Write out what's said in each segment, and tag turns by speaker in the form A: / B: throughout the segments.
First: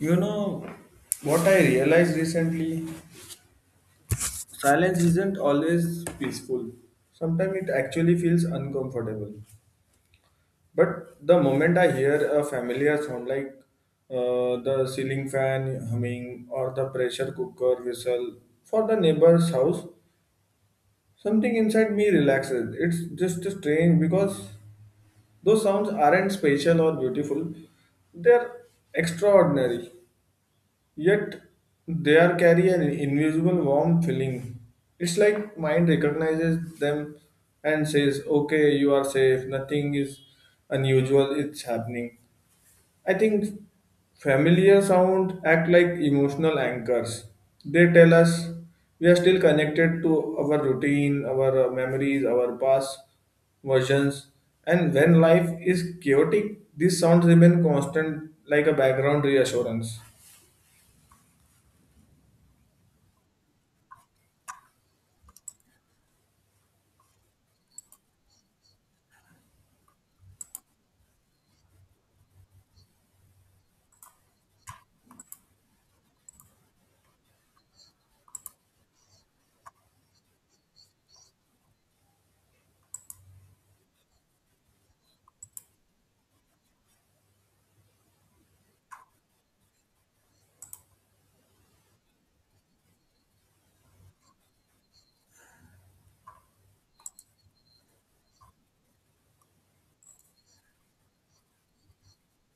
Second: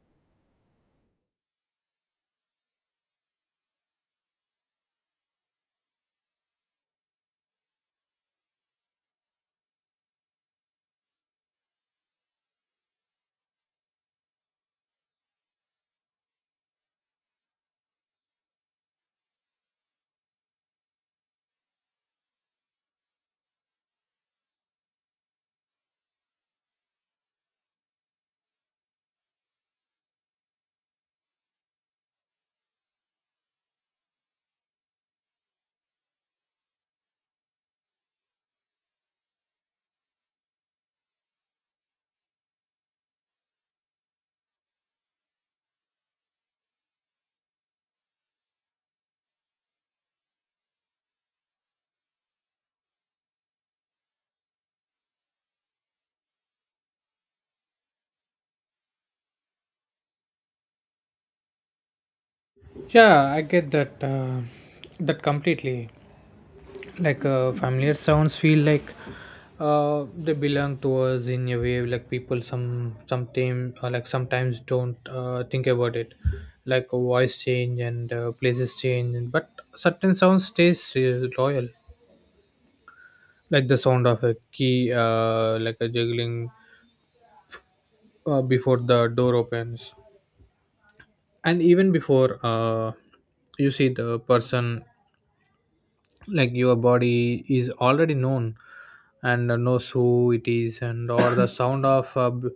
A: You know, what I realized recently, silence isn't always peaceful. Sometimes it actually feels uncomfortable. But the moment I hear a familiar sound like the ceiling fan humming or the pressure cooker whistle for the neighbor's house, something inside me relaxes. It's just strange because those sounds aren't special or beautiful, they're extraordinary. Yet they are carry an invisible warm feeling. It's like mind recognizes them and says, "Okay, you are safe. Nothing is unusual. It's happening." I think familiar sound act like emotional anchors. They tell us we are still connected to our routine, our memories, our past versions. And when life is chaotic, these sounds remain constant, like a background reassurance.
B: Yeah, I get that completely. Like familiar sounds feel like they belong to us in a way. Like people sometimes or like sometimes don't think about it. Like voice change and places change, but certain sounds stays loyal. Like the sound of a key, like a juggling before the door opens, and even before you see the person, like your body is already known and knows who it is, and or the sound of uh, b-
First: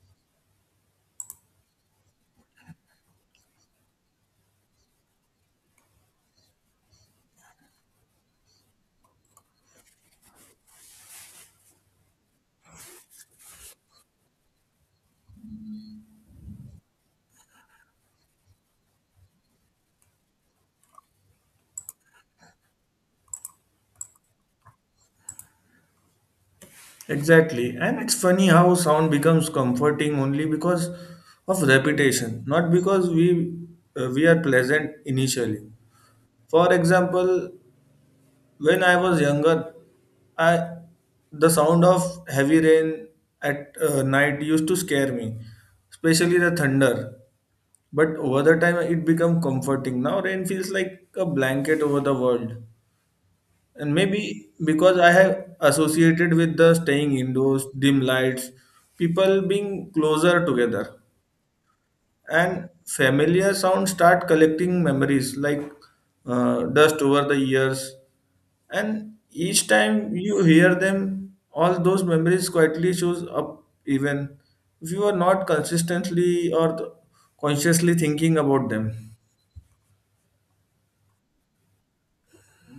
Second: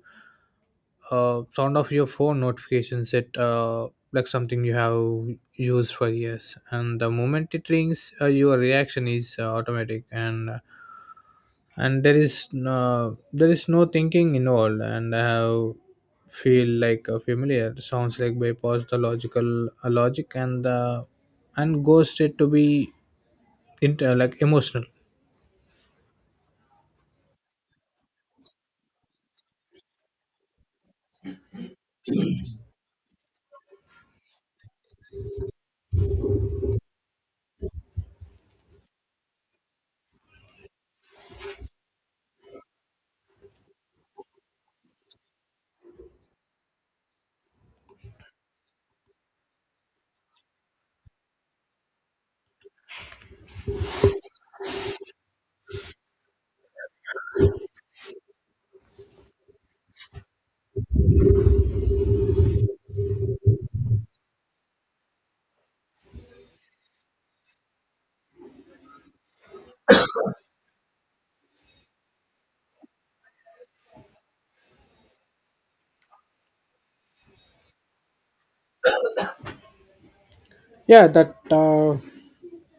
B: uh, sound of your phone notifications, it like something you have used for years, and the moment it rings your reaction is automatic, and there is no thinking involved. And I have feel like a familiar sounds like bypass the logic and the and go straight to be like emotional.
A: Exactly. And it's funny how sound becomes comforting only because of repetition, not because we are pleasant initially. For example, when I was younger, I the sound of heavy rain at night used to scare me, especially the thunder. But over the time, it became comforting. Now rain feels like a blanket over the world. And maybe because I have associated with the staying indoors, dim lights, people being closer together, and familiar sounds start collecting memories like dust over the years. And each time you hear them, all those memories quietly shows up, even if you are not consistently or consciously thinking about them.
B: Yeah that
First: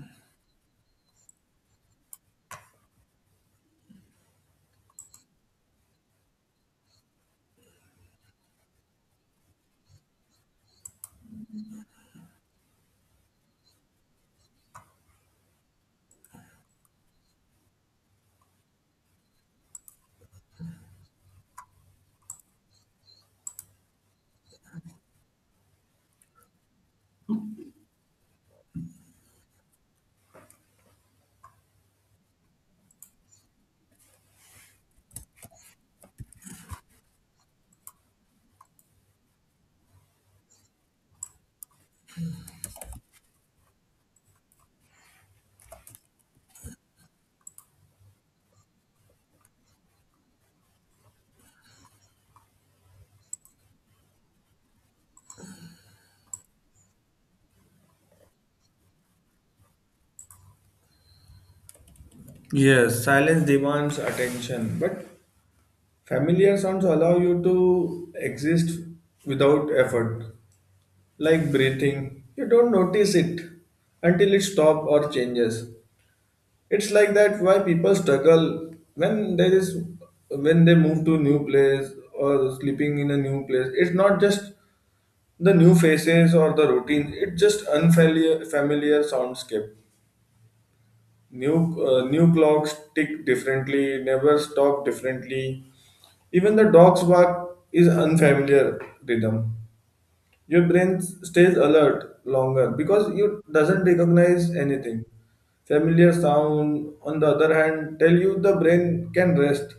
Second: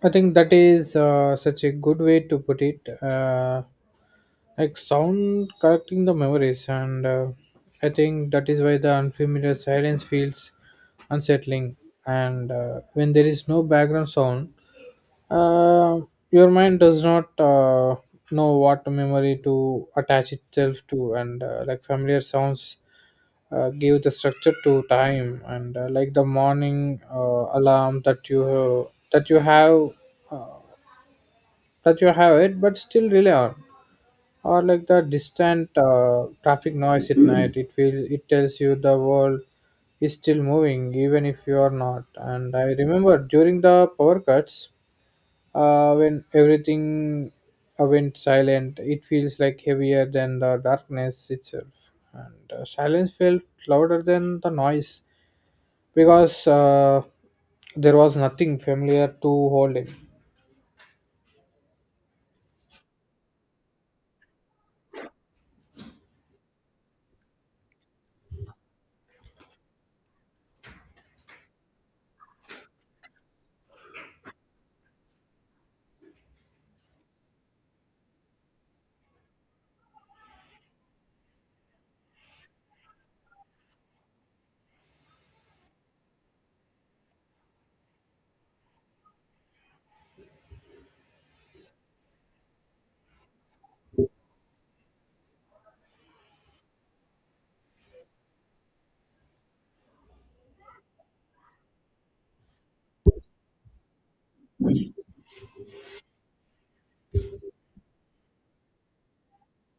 B: I think that is such a good way to put it, like sound correcting the memories, and I think that is why the unfamiliar silence feels unsettling. And when there is no background sound uh, your mind does not know what memory to attach itself to. And like familiar sounds give the structure to time. And like the morning alarm that you have, that you have uh, that you have it, but still rely on. Or like the distant traffic noise at night, it feels it tells you the world is still moving, even if you are not. And I remember during the power cuts, when everything went silent, it feels like heavier than the darkness itself. And silence felt louder than the noise, because there was nothing familiar to hold him.
A: Yes, silence demands attention, but familiar sounds allow you to exist without effort, like breathing. You don't notice it until it stops or changes. It's like that why people struggle when there is when they move to new place or sleeping in a new place. It's not just the new faces or the routine. It's just unfamiliar familiar soundscape. New new clocks tick differently, never stop differently. Even the dog's bark is unfamiliar rhythm. Your brain stays alert longer because you doesn't recognize anything. Familiar sound, on the other hand, tell you the brain can rest.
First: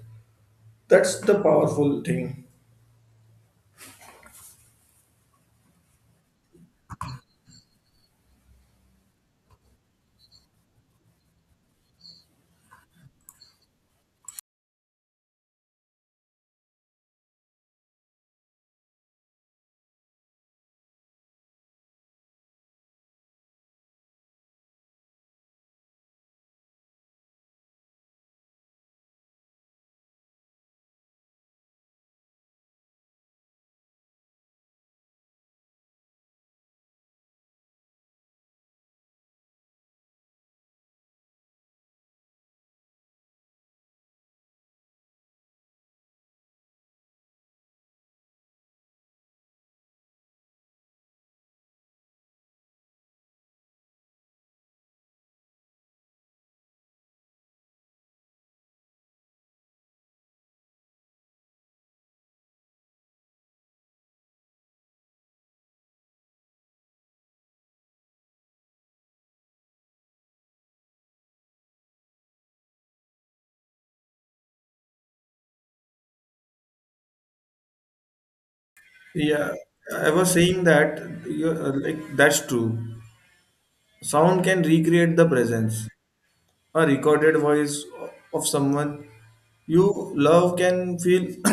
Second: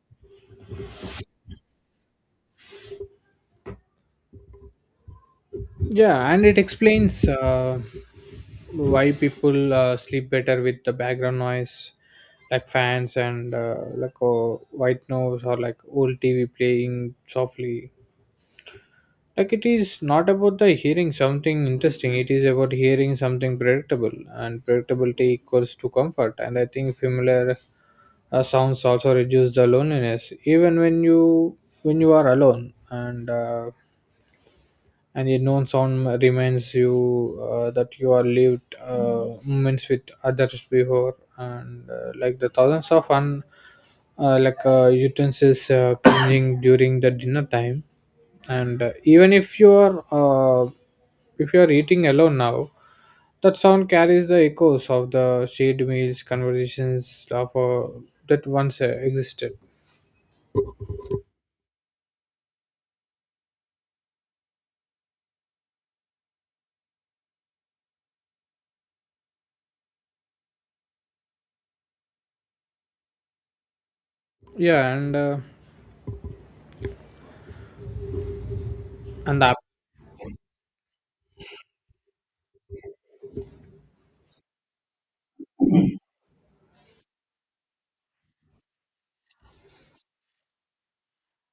A: That's the powerful thing.
B: Yeah, and it explains why people sleep better with the background noise, like fans and white noise, or like old TV playing softly. Like it is not about the hearing something interesting, it is about hearing something predictable, and predictability equals to comfort. And I think familiar sounds also reduce the loneliness, even when you are alone. And a known sound reminds you that you are lived moments with others before. And like the thousands of un like utensils cleaning during the dinner time. And even uh, if you are eating alone now, that sound carries the echoes of the shared meals conversations of that once existed. yeah and uh, and
A: Yeah,
B: the
A: I was saying that you like that's true. Sound can recreate the presence. A recorded voice of someone you love can feel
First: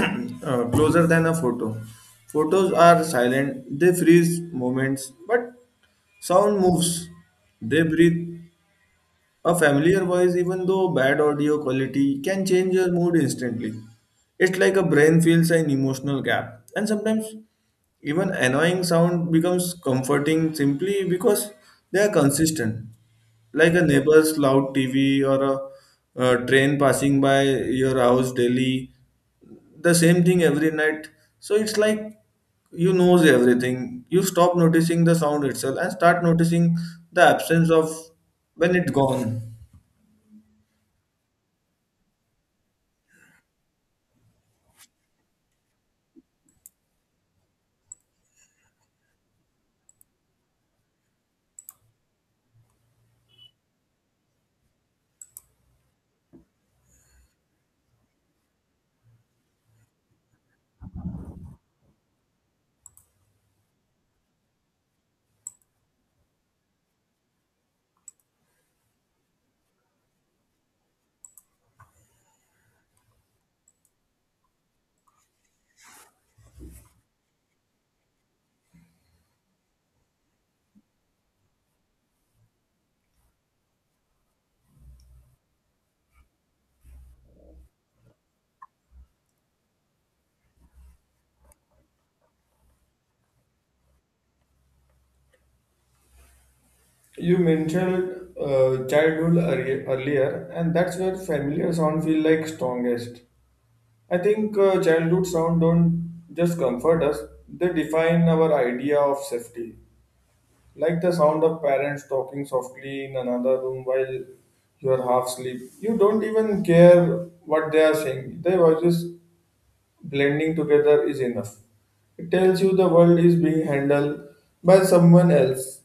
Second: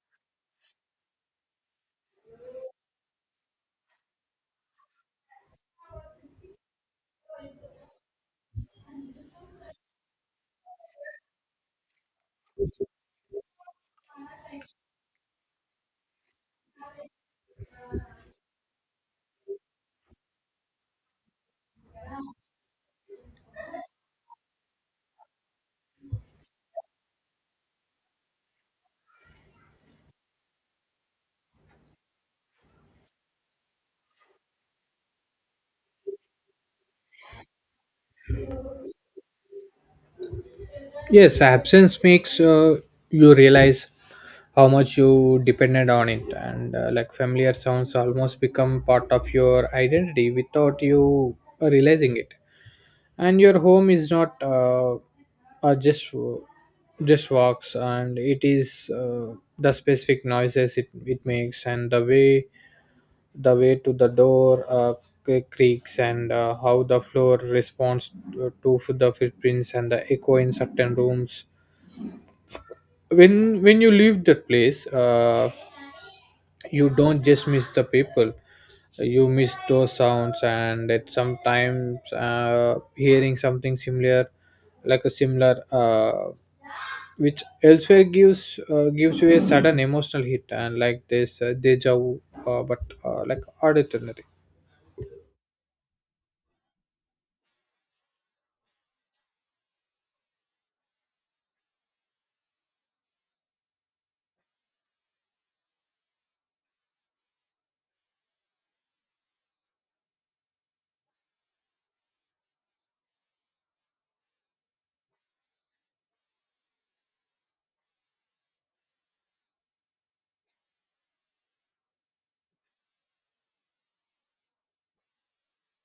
A: closer than a photo. Photos are silent, they freeze moments, but sound moves, they breathe. A familiar voice, even though bad audio quality, can change your mood instantly. It's like a brain feels an emotional gap, and sometimes even annoying sound becomes comforting simply because they are consistent, like a neighbor's loud TV or a train passing by your house daily. The same thing every night. So it's like you knows everything. You stop noticing the sound itself and start noticing the absence of when it's gone.
B: Yes, absence makes you realize how much you depended on it. And like familiar sounds almost become part of your identity without you realizing it. And your home is not just just walks, and it is the specific noises it makes, and the way to the door creaks, and how the floor responds to the footprints, and the echo in certain rooms. When you leave that place, you don't just miss the people, you miss those sounds. And it sometimes, hearing something similar, like a similar which elsewhere, gives you a sudden emotional hit, and like this deja vu, but like auditory.
A: You mentioned childhood earlier, and that's where familiar sound feel like strongest. I think childhood sound don't just comfort us; they define our idea of safety. Like the sound of parents talking softly in another room while you are half asleep. You don't even care what they are saying. Their voices blending together is enough. It tells you the world is being handled by someone else.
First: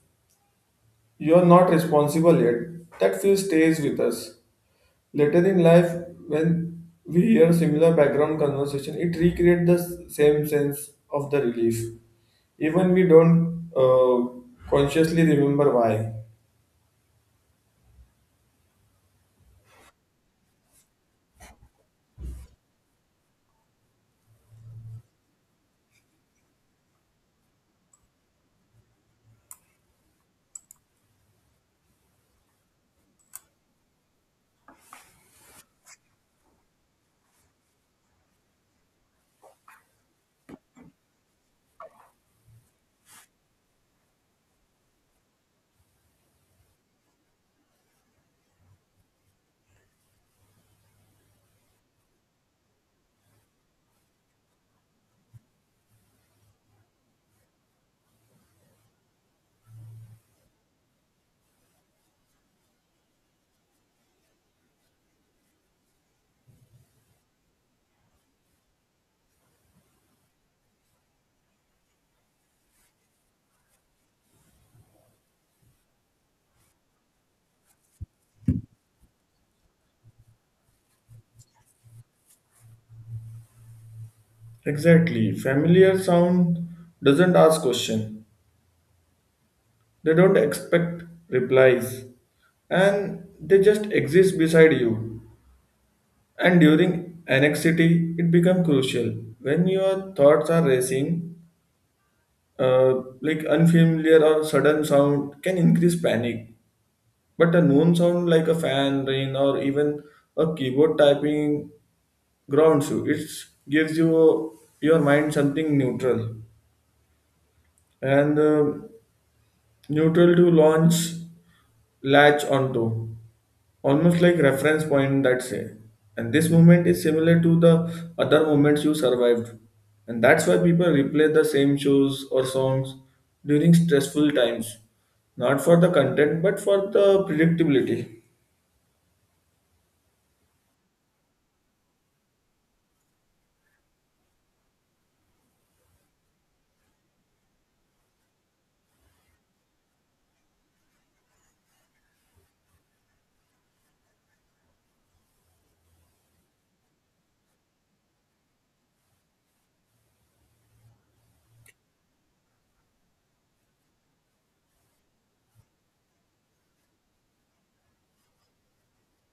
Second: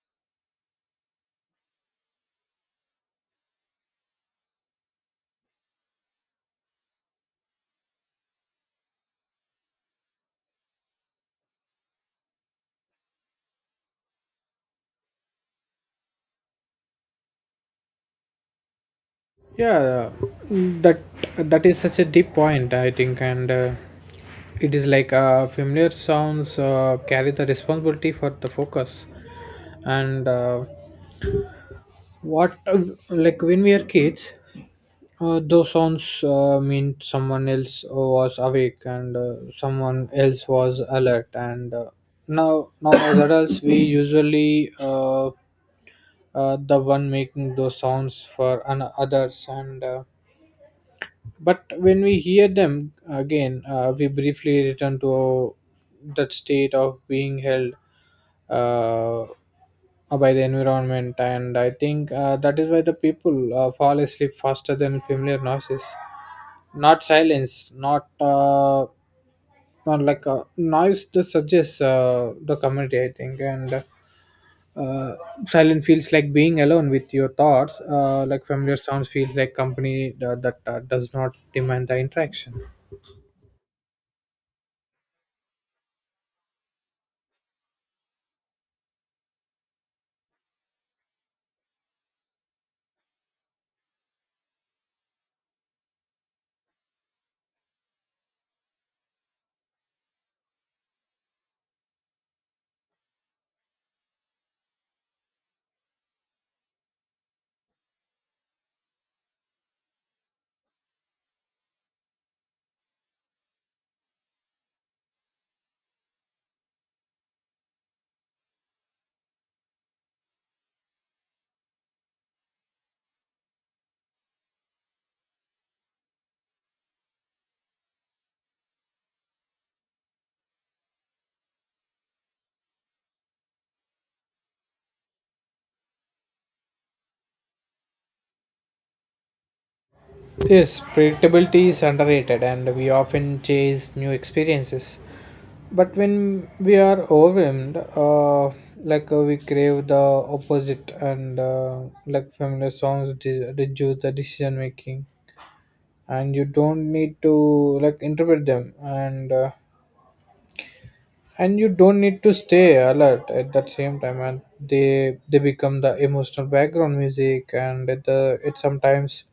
A: You are not responsible yet. That feel stays with us. Later in life, when we hear similar background conversation, it recreates the same sense of the relief. Even we don't consciously remember why.
B: yeah that that is such a deep point, I think. And it is like familiar sounds carry the responsibility for the focus. And what like when we are kids, those sounds mean someone else was awake, and someone else was alert. And now as adults we usually the one making those sounds for others. And but when we hear them again, we briefly return to that state of being held uh, by the environment. And I think that is why the people fall asleep faster than familiar noises, not silence, not like a noise that suggests the community, I think. And uh, silent feels like being alone with your thoughts. Like familiar sounds feels like company that, that does not demand the interaction.
A: Exactly. Familiar sound doesn't ask question. They don't expect replies. And they just exist beside you. And during anxiety, it becomes crucial. When your thoughts are racing, like unfamiliar or sudden sound can increase panic. But a known sound like a fan, rain, or even a keyboard typing grounds you. It gives you your mind something neutral and neutral to launch latch onto, almost like reference point that say and this moment is similar to the other moments you survived. And that's why people replay the same shows or songs during stressful times, not for the content but for the predictability.
B: Yes, predictability is underrated, and we often chase new experiences. But when we are overwhelmed, we crave the opposite. And like familiar songs reduce the decision making, and you don't need to like interpret them. And and you don't need to stay alert at that same time, and they become the emotional background music. And the it sometimes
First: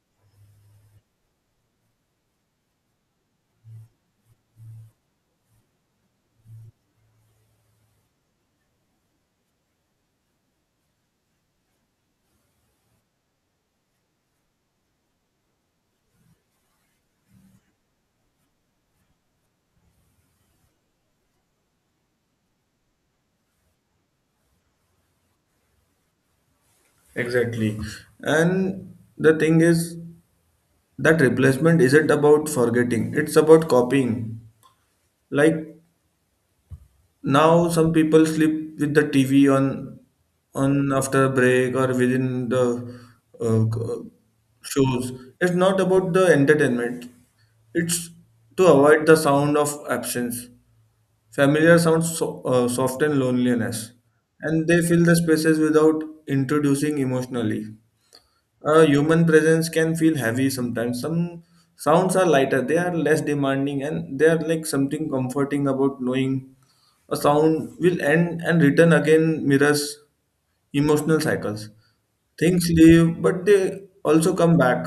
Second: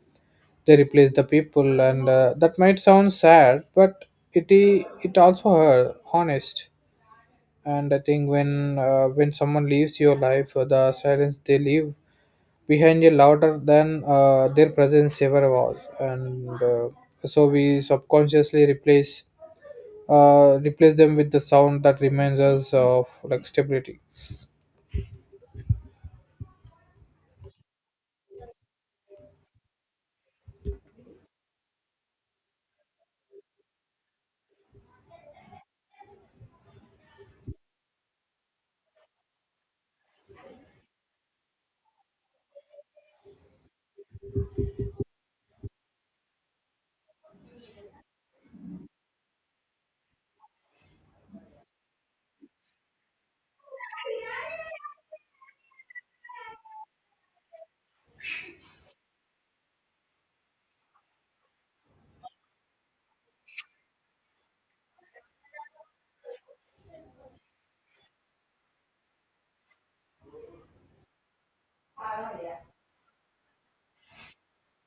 B: they replace the people. And that might sound sad, but it also hurt, honest. And I think when someone leaves your life, the silence they leave behind is louder than their presence ever was. And so we subconsciously replace them with the sound that reminds us of like stability.
A: Exactly. And the thing is that replacement isn't about forgetting, it's about copying. Like now some people sleep with the TV on after break or within the uh, c- uh, shows. It's not about the entertainment. It's to avoid the sound of absence. Familiar sounds so, soften loneliness, and they fill the spaces without introducing emotionally. A human presence can feel heavy sometimes. Some sounds are lighter, they are less demanding, and they are like something comforting about knowing a sound will end and return again mirrors emotional cycles. Things leave, but they also come back.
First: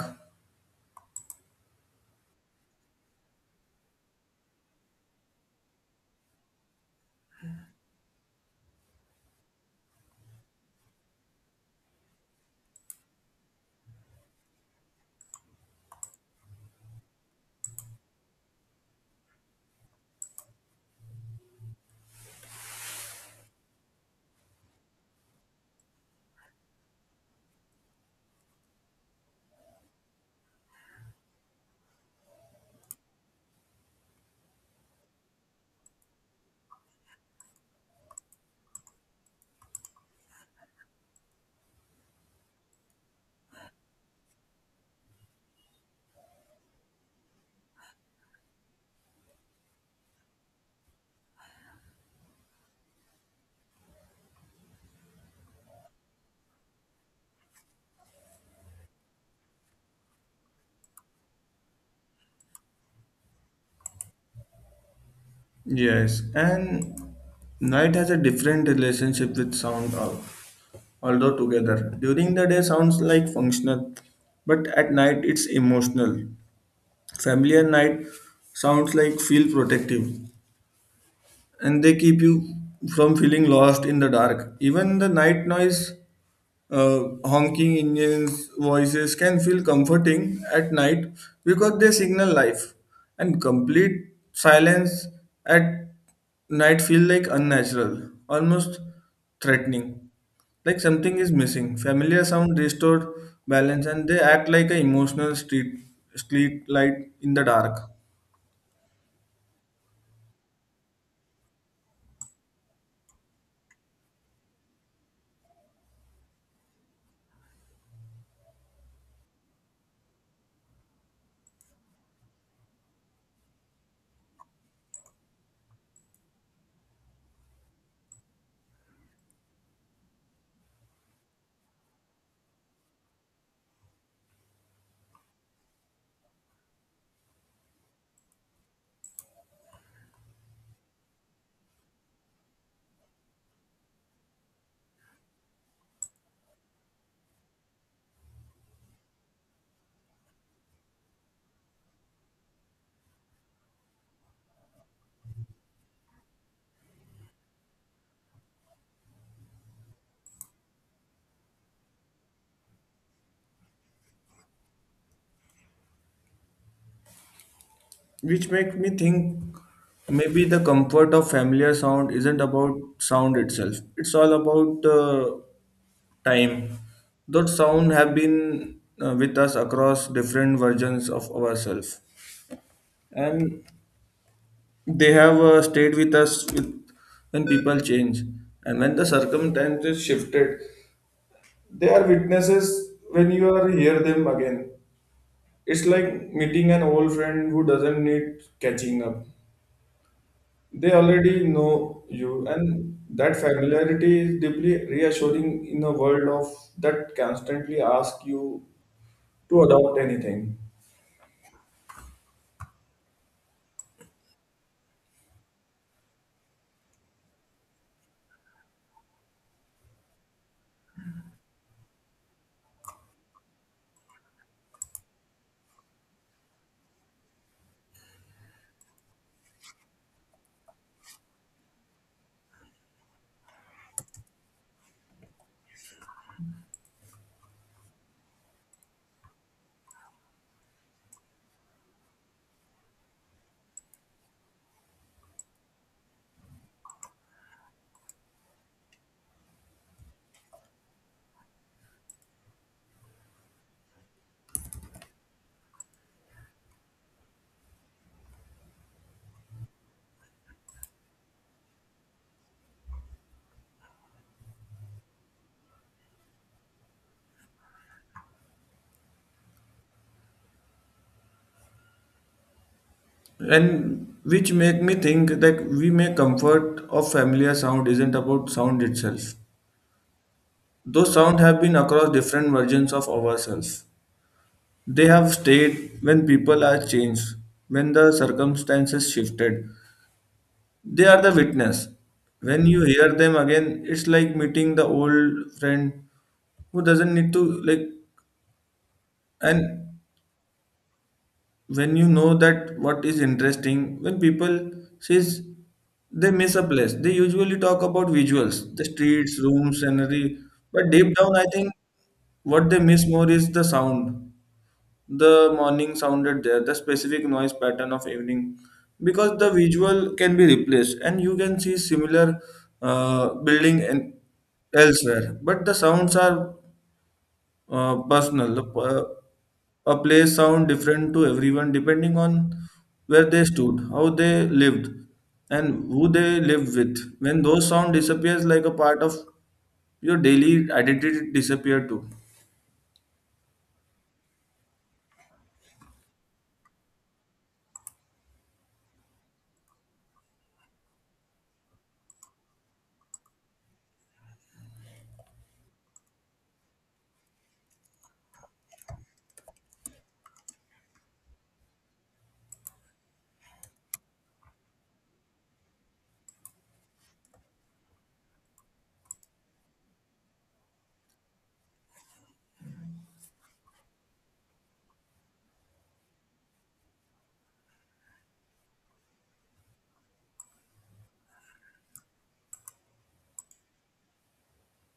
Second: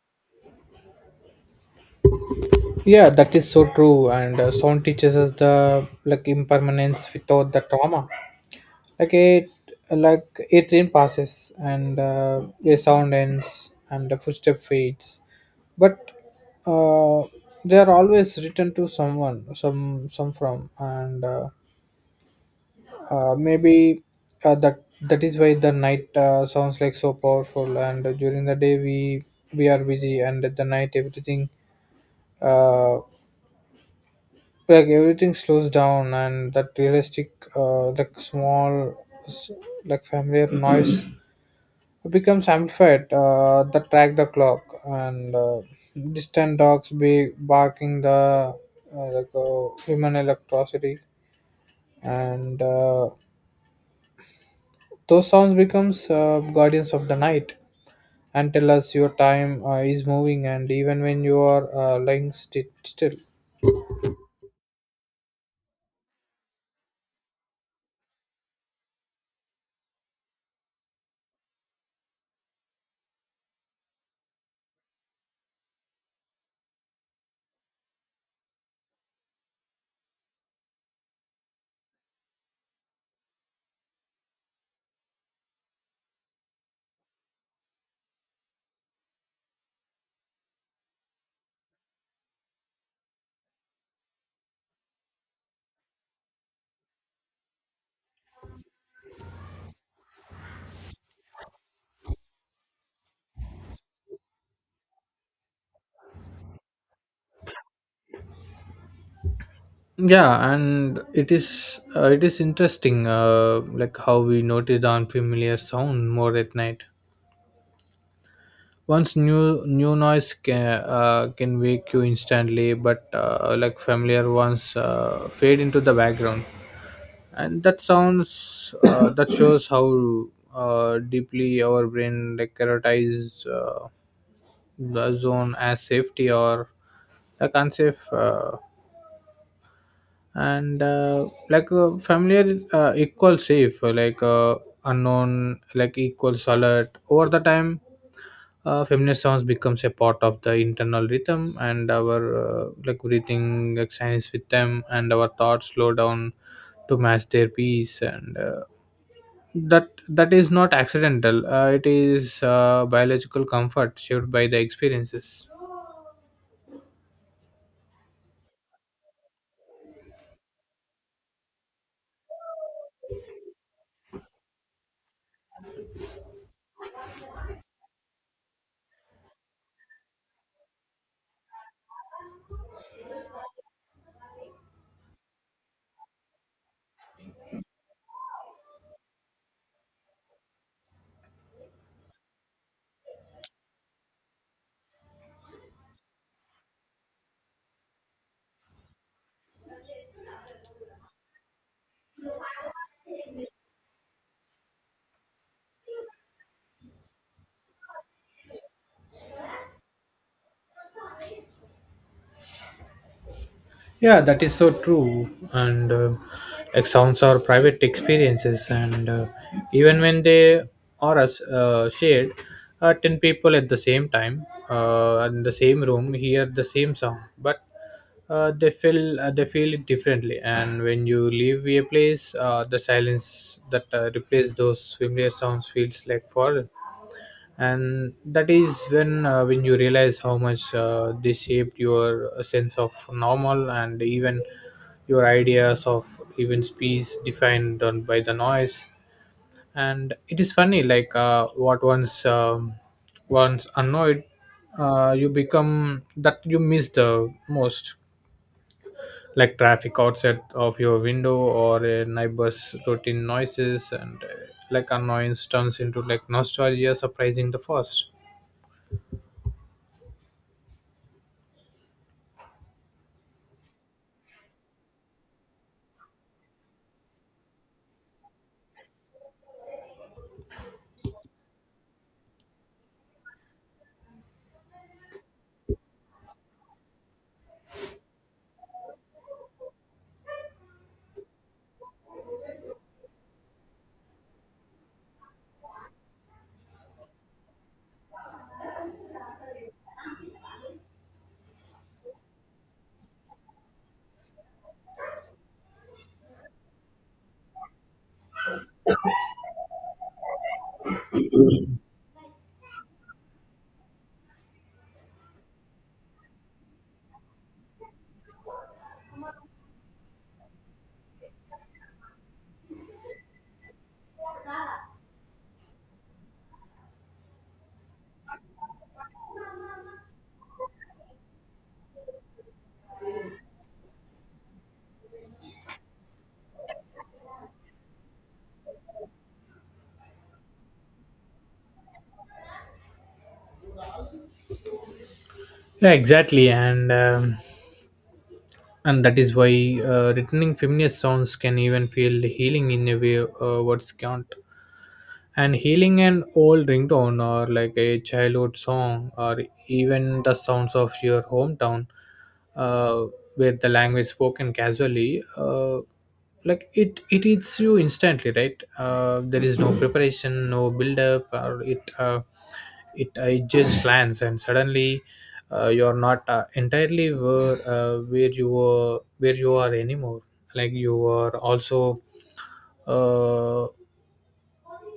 B: Yeah, that is so true. And sound teaches us the like impermanence without the trauma. like it like a train passes, and a sound ends, and the footstep fades. But uh, they are always written to someone some from. And maybe that that is why the night sounds like so powerful. And during the day we are busy, and at the night everything uh, like everything slows down. And that realistic like small s- like familiar noise, it becomes amplified. That track the clock, and distant dogs be barking, the human electricity. And those sounds becomes guardians of the night, and tell us your time is moving, and even when you are lying still.
A: Yes, and night has a different relationship with sound, although together. During the day, sounds like functional, but at night, it's emotional. Family and night sounds like feel protective and they keep you from feeling lost in the dark. Even the night noise, honking engines, voices can feel comforting at night because they signal life. And complete silence at night feel like unnatural, almost threatening. Like something is missing. Familiar sound restore balance and they act like an emotional street light in the dark.
B: Yeah, and it is interesting, like how we notice the unfamiliar sound more at night. Once new noise can wake you instantly, but like familiar ones fade into the background. And that sounds that shows how deeply our brain like prioritizes the zone as safety, or like unsafe. And like familiar equals safe, unknown like equals alert. Over the time feminist sounds becomes a part of the internal rhythm, and our like breathing like science with them, and our thoughts slow down to match their pace. And that that is not accidental. It is biological comfort shaped by the experiences.
A: Which makes me think maybe the comfort of familiar sound isn't about sound itself, it's all about the time those sound have been with us across different versions of ourselves, and they have stayed with us when people change and when the circumstances shifted. They are witnesses. When you are hear them again, it's like meeting an old friend who doesn't need catching up. They already know you, and that familiarity is deeply reassuring in a world of that constantly asks you to adopt anything.
B: Yeah, that is so true. And like sounds are private experiences. And even when they are as shared, ten people at the same time in the same room hear the same song, but they feel it differently. And when you leave a place, the silence that replaces those familiar sounds feels like foreign. And that is when you realize how much they shaped your sense of normal, and even your ideas of, even peace defined on by the noise. And it is funny like what once annoyed you become that you miss the most, like traffic outside of your window, or a neighbor's routine noises. And like annoyance turns into like nostalgia, surprising the first.
A: And which make me think that we may comfort of familiar sound isn't about sound itself. Those sound have been across different versions of ourselves. They have stayed when people are changed, when the circumstances shifted, they are the witness. When you hear them again, it's like meeting the old friend who doesn't need to like. And when you know that what is interesting, when people says they miss a place, they usually talk about visuals, the streets, rooms, scenery, but deep down I think what they miss more is the sound. The morning sounded there, the specific noise pattern of evening, because the visual can be replaced and you can see similar building and elsewhere. But the sounds are personal. A place sound different to everyone depending on where they stood, how they lived, and who they lived with. When those sound disappears, like a part of your daily identity disappear too.
B: Yeah, exactly. And and that is why returning feminist sounds can even feel healing in a way words can't. And healing an old ringtone, or like a childhood song, or even the sounds of your hometown, uh, with the language spoken casually, like it hits you instantly, right? There is no preparation, no build up. It just lands, and suddenly you're not entirely where you were where you are anymore. Like you are also uh,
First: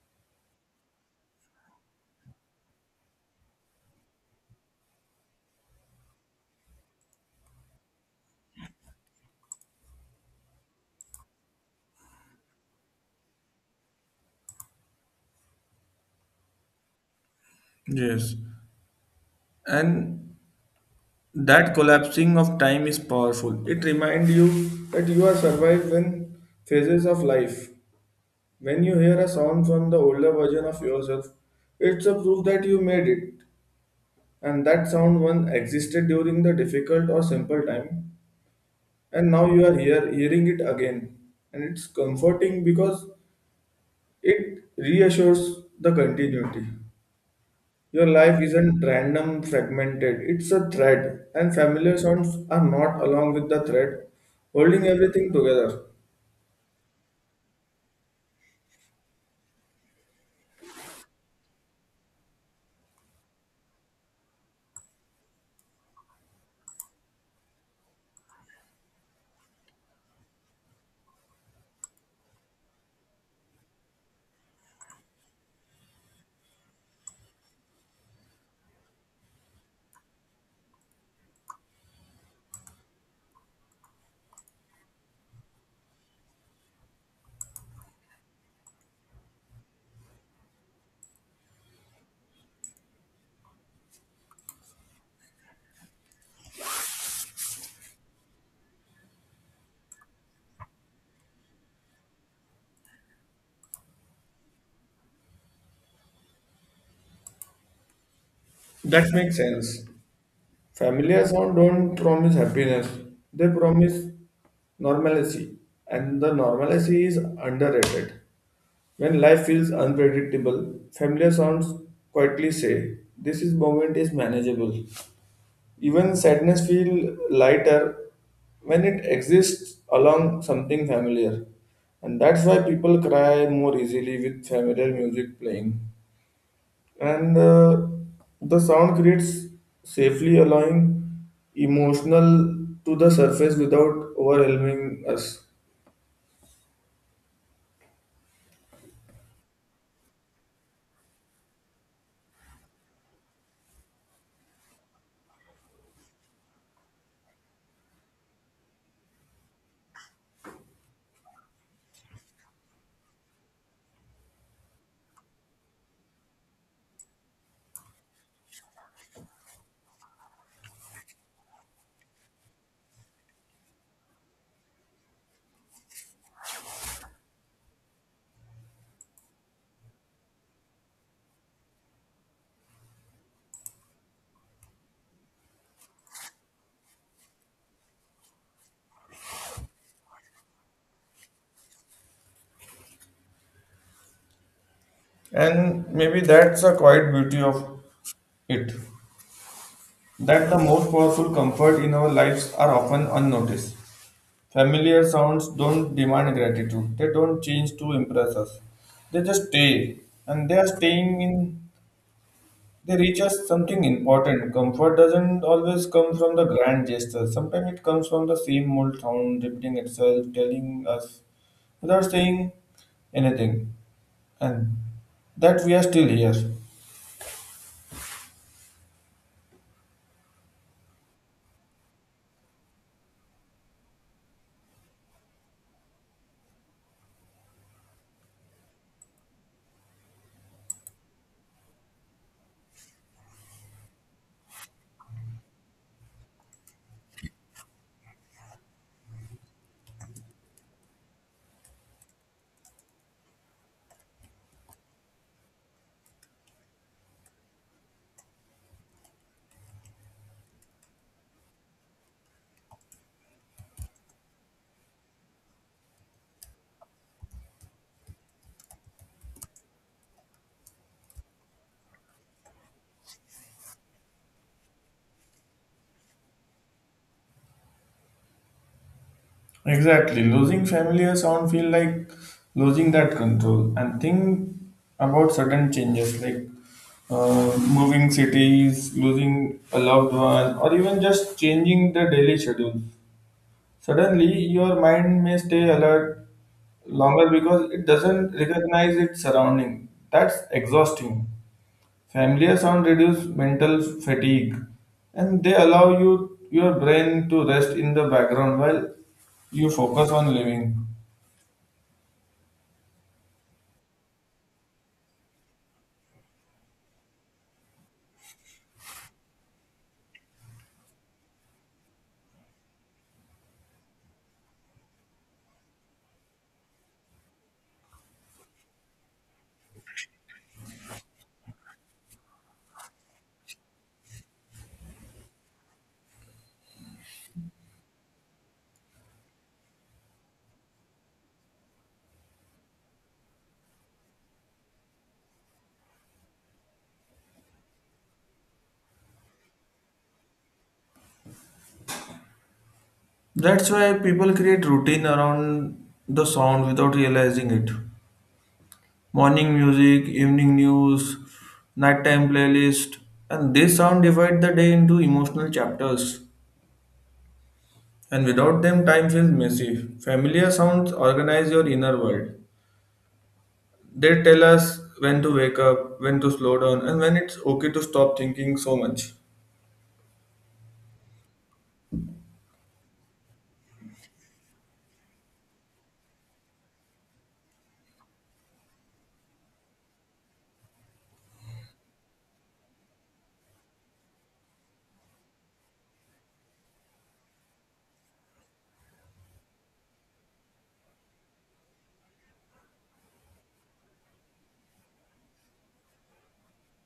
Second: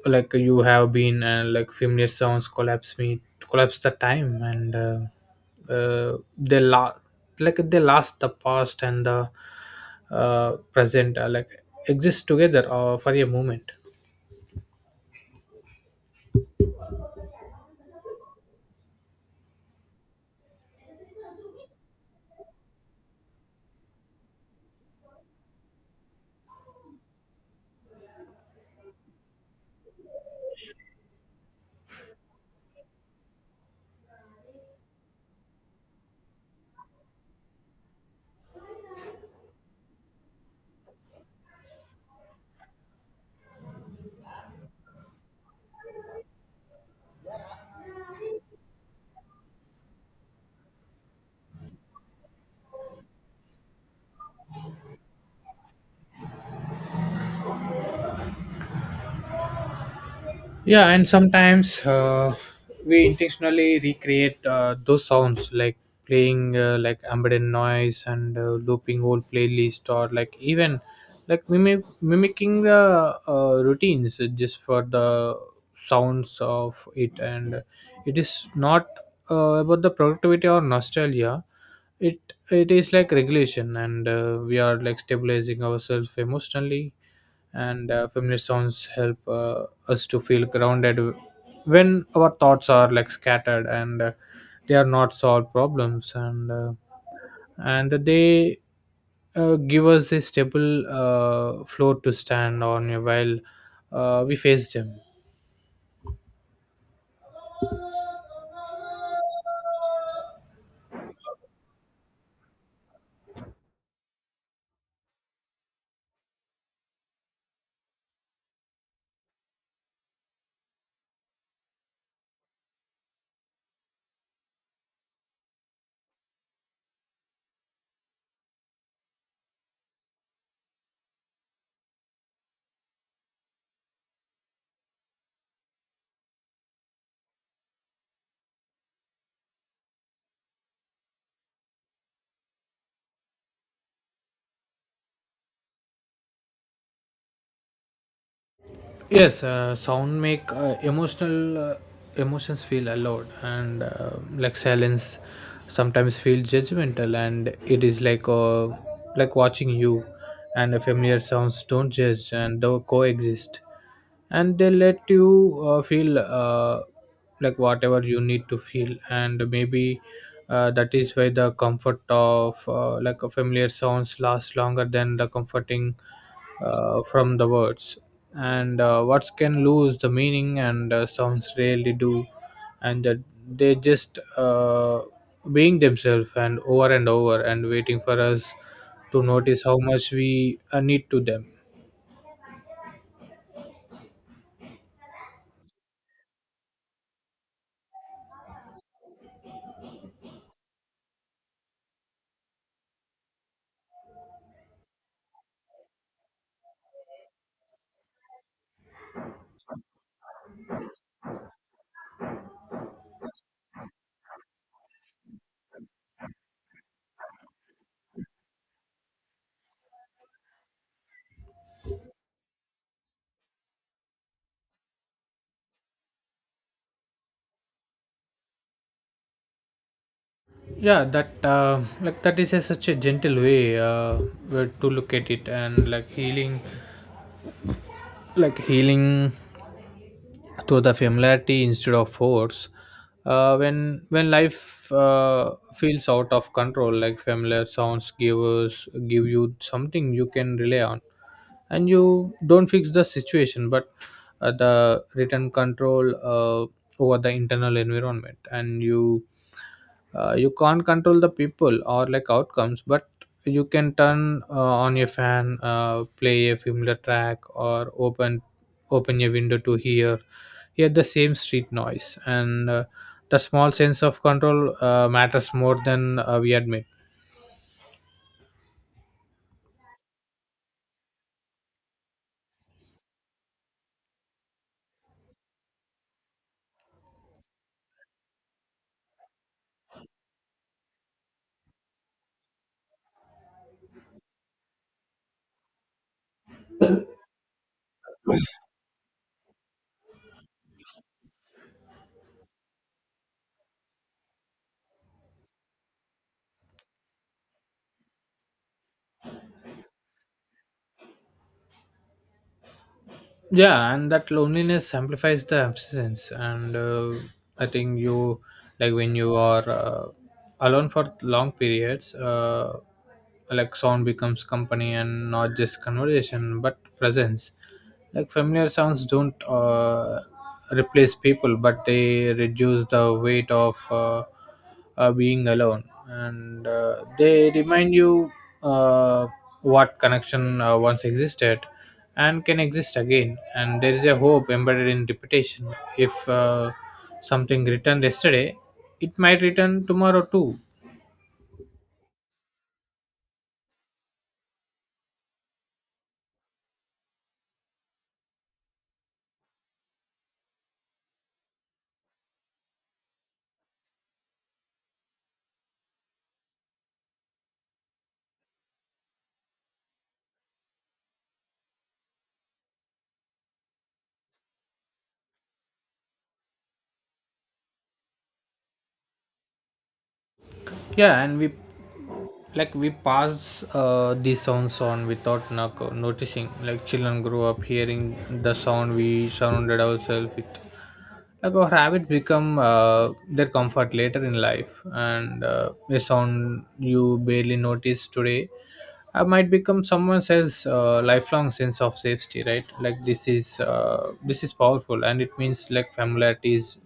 B: like you have been like familiar sounds collapse the time. Like they last the past and the present, like exist together for a moment.
A: Yes. And that collapsing of time is powerful. It reminds you that you are survived when phases of life. When you hear a sound from the older version of yourself, it's a proof that you made it, and that sound once existed during the difficult or simple time, and now you are here hearing it again. And it's comforting because it reassures the continuity. Your life isn't random, fragmented, it's a thread, and familiar sounds are not along with the thread, holding everything together.
B: Yeah, and sometimes we intentionally recreate those sounds, like playing like ambient noise, and looping whole playlist, or like even like mimicking the routines just for the sounds of it. And it is not about the productivity or nostalgia. it it is like regulation. And we are like stabilizing ourselves emotionally. And feminist sounds help us to feel grounded when our thoughts are like scattered. And they are not solved problems. And they give us a stable floor to stand on while we face them.
A: That makes sense. Familiar sounds don't promise happiness, they promise normalcy, and the normalcy is underrated. When life feels unpredictable, familiar sounds quietly say, this is moment is manageable. Even sadness feels lighter when it exists along something familiar. And that's why people cry more easily with familiar music playing. And the sound creates safely, allowing emotional to the surface without overwhelming us.
B: Yes, sound make emotional emotions feel allowed. And like silence sometimes feel judgmental, and it is like watching you. And the familiar sounds don't judge, and they coexist, and they let you feel like whatever you need to feel. And maybe that is why The comfort of like a familiar sounds lasts longer than the comforting from the words. And words can lose the meaning, and sounds rarely do. And that they just being themselves and over and over and waiting for us to notice how much we need to them.
A: And maybe that's a quiet beauty of it, that the most powerful comfort in our lives are often unnoticed. Familiar sounds don't demand gratitude. They don't change to impress us. They just stay. And they are staying in, they reach us something important. Comfort doesn't always come from the grand gestures. Sometimes it comes from the same old sound repeating itself, telling us without saying anything. And that we are still here.
B: Yeah, that is such a gentle way where to look at it. And like healing, like healing, to the familiarity instead of force. When life feels out of control, like familiar sounds give you something you can rely on, and you don't fix the situation, but the return control over the internal environment. And you can't control the people or like outcomes, but you can turn on your fan, play a familiar track, or open your window to hear the same street noise. And the small sense of control matters more than we admit.
A: Exactly. Losing familiar sound feel like losing that control. And think about sudden changes like moving cities, losing a loved one, or even just changing the daily schedule. Suddenly, your mind may stay alert longer because it doesn't recognize its surrounding. That's exhausting. Familiar sound reduce mental fatigue and they allow you your brain to rest in the background while you focus on living.
B: Yeah, and that loneliness amplifies the absence. And I think you like when you are alone for long periods, like sound becomes company, and not just conversation but presence. Like familiar sounds don't replace people, but they reduce the weight of being alone. And they remind you uh, what connection once existed and can exist again. And there is a hope embedded in repetition: if something returned yesterday, it might return tomorrow too.
A: That's why people create routine around the sound without realizing it. Morning music, evening news, nighttime playlist, and they sound divide the day into emotional chapters. And without them, time feels messy. Familiar sounds organize your inner world. They tell us when to wake up, when to slow down, and when it's okay to stop thinking so much.
B: Yeah, and we, like we pass these sounds on without noticing. Like children grow up hearing the sound we surrounded ourselves with, like our habits become their comfort later in life. And a sound you barely notice today might become someone else's lifelong sense of safety, right? Like this is this is powerful, and it means like familiarity is,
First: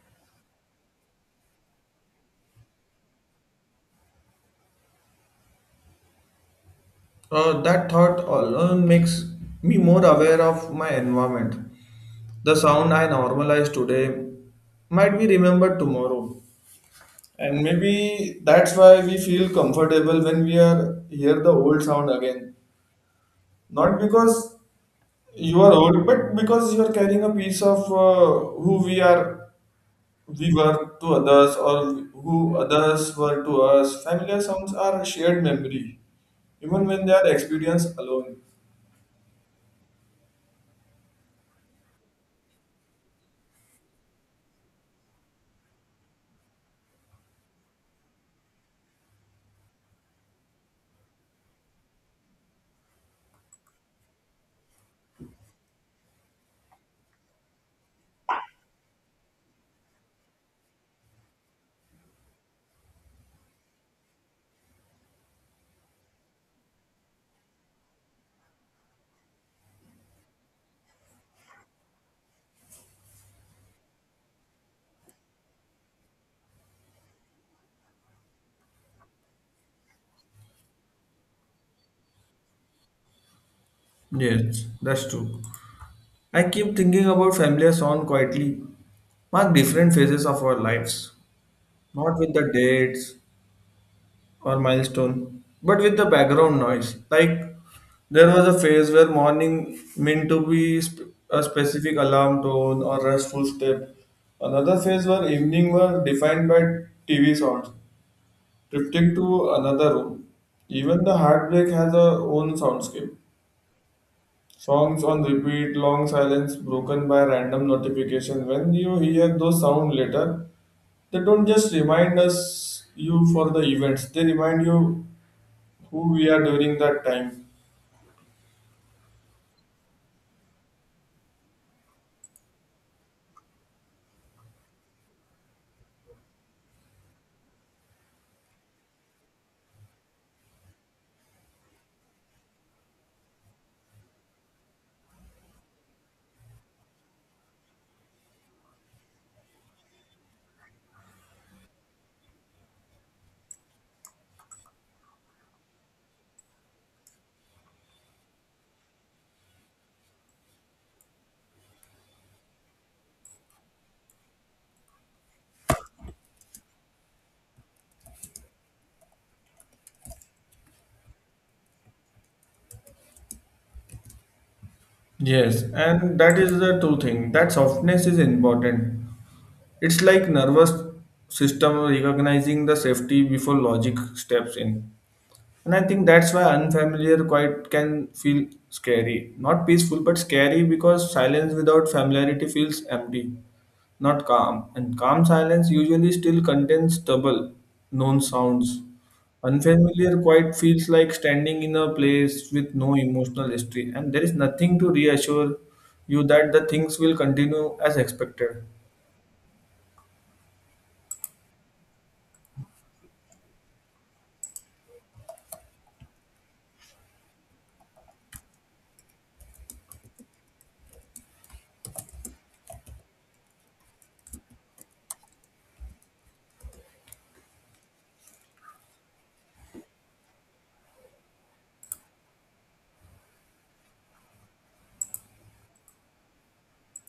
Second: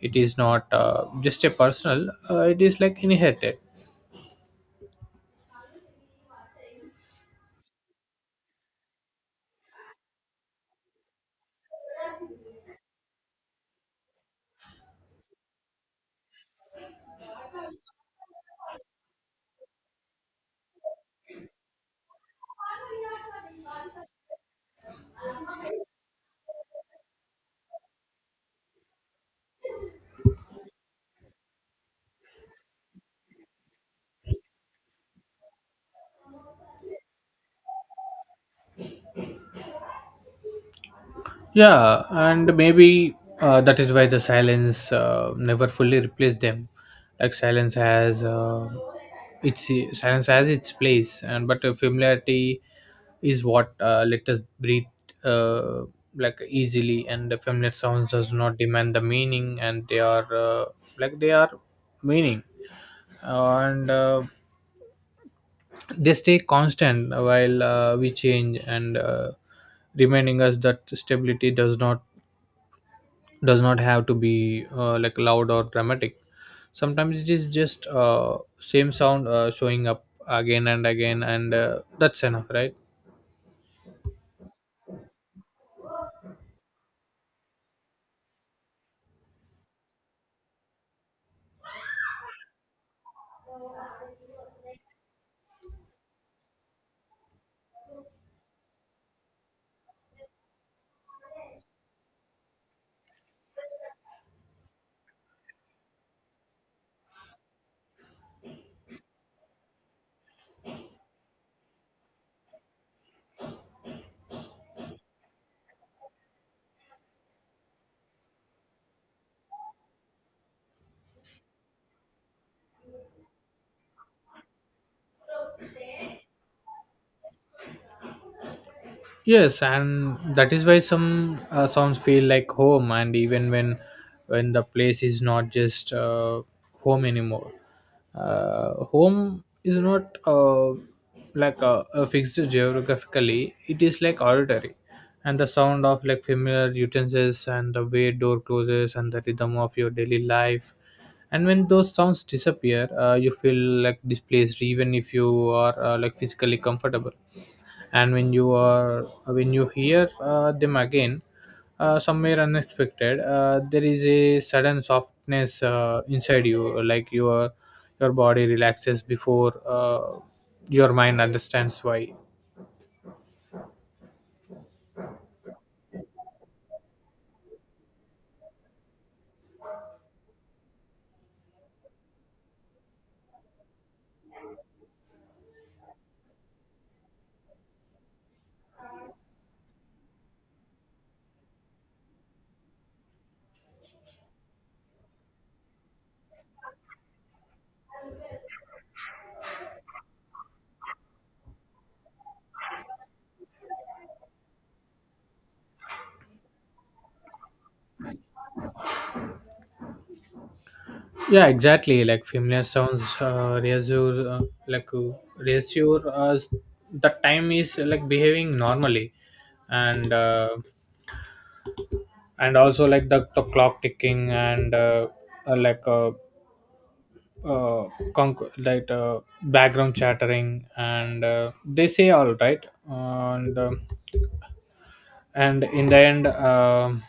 B: it is not just a personal, it is like inherited.
A: That thought alone makes me more aware of my environment. The sound I normalize today might be remembered tomorrow. And maybe that's why we feel comfortable when we are hear the old sound again. Not because you are old, but because you are carrying a piece of who we were to others or who others were to us. Familiar sounds are a shared memory, even when they are experienced alone.
B: Yeah, and maybe that is why the silence never fully replaced them. Like silence has its silence has its place. And but familiarity is what let us breathe uh, like easily. And the familiar sounds does not demand the meaning, and they are they are meaning. And they stay constant while we change, and reminding us that stability does not, does not have to be like loud or dramatic. Sometimes it is just same sound showing up again and again, and that's enough, right?
A: Yes, that's true. I keep thinking about familiar song quietly, mark different phases of our lives, not with the dates, or milestone, but with the background noise. Like there was a phase where morning meant to be a specific alarm tone or restful step. Another phase where evening were defined by TV sounds, drifting to another room. Even the heartbreak has a own soundscape. Songs on repeat, long silence broken by random notification. When you hear those sound later, they don't just remind us you for the events. They remind you who we are during that time.
B: Yes, and that is why some songs feel like home, and even when the place is not just home anymore. Home is not like a fixed geographically; it is like auditory, and the sound of like familiar utensils and the way door closes and the rhythm of your daily life. And when those sounds disappear, you feel like displaced, even if you are like physically comfortable. And when you are when you hear them again somewhere unexpected, there is a sudden softness inside you. Like your body relaxes before your mind understands why.
A: Yes, and that is the two thing. That softness is important. It's like nervous system recognizing the safety before logic steps in. And I think that's why unfamiliar quiet can feel scary. Not peaceful, but scary because silence without familiarity feels empty, not calm. And calm silence usually still contains stubble, known sounds. Unfamiliar quiet feels like standing in a place with no emotional history, and there is nothing to reassure you that the things will continue as expected.
B: Yeah, exactly. Like familiar sounds like uh, reassure us that time is like behaving normally. And and also like the clock ticking, and uh, like uh, uh, background chattering, and they say all right. And and in the end,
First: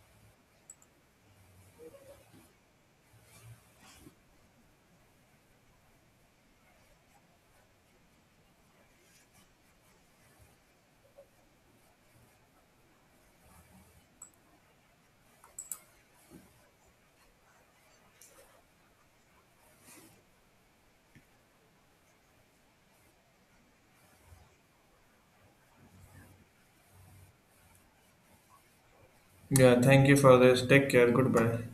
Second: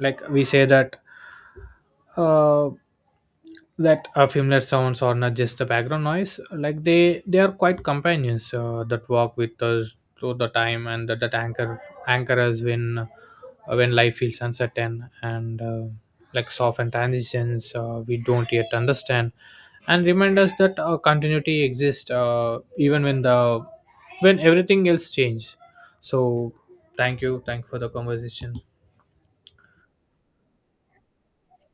B: like we say that uh, familiar sounds are not just the background noise. Like they are quite companions that walk with us through the time, and that anchor us when life feels uncertain, and like soften transitions we don't yet understand, and remind us that continuity exists even when the when everything else changes. So thank you, thank you for the conversation.
A: Yeah, thank you for this. Take care. Goodbye.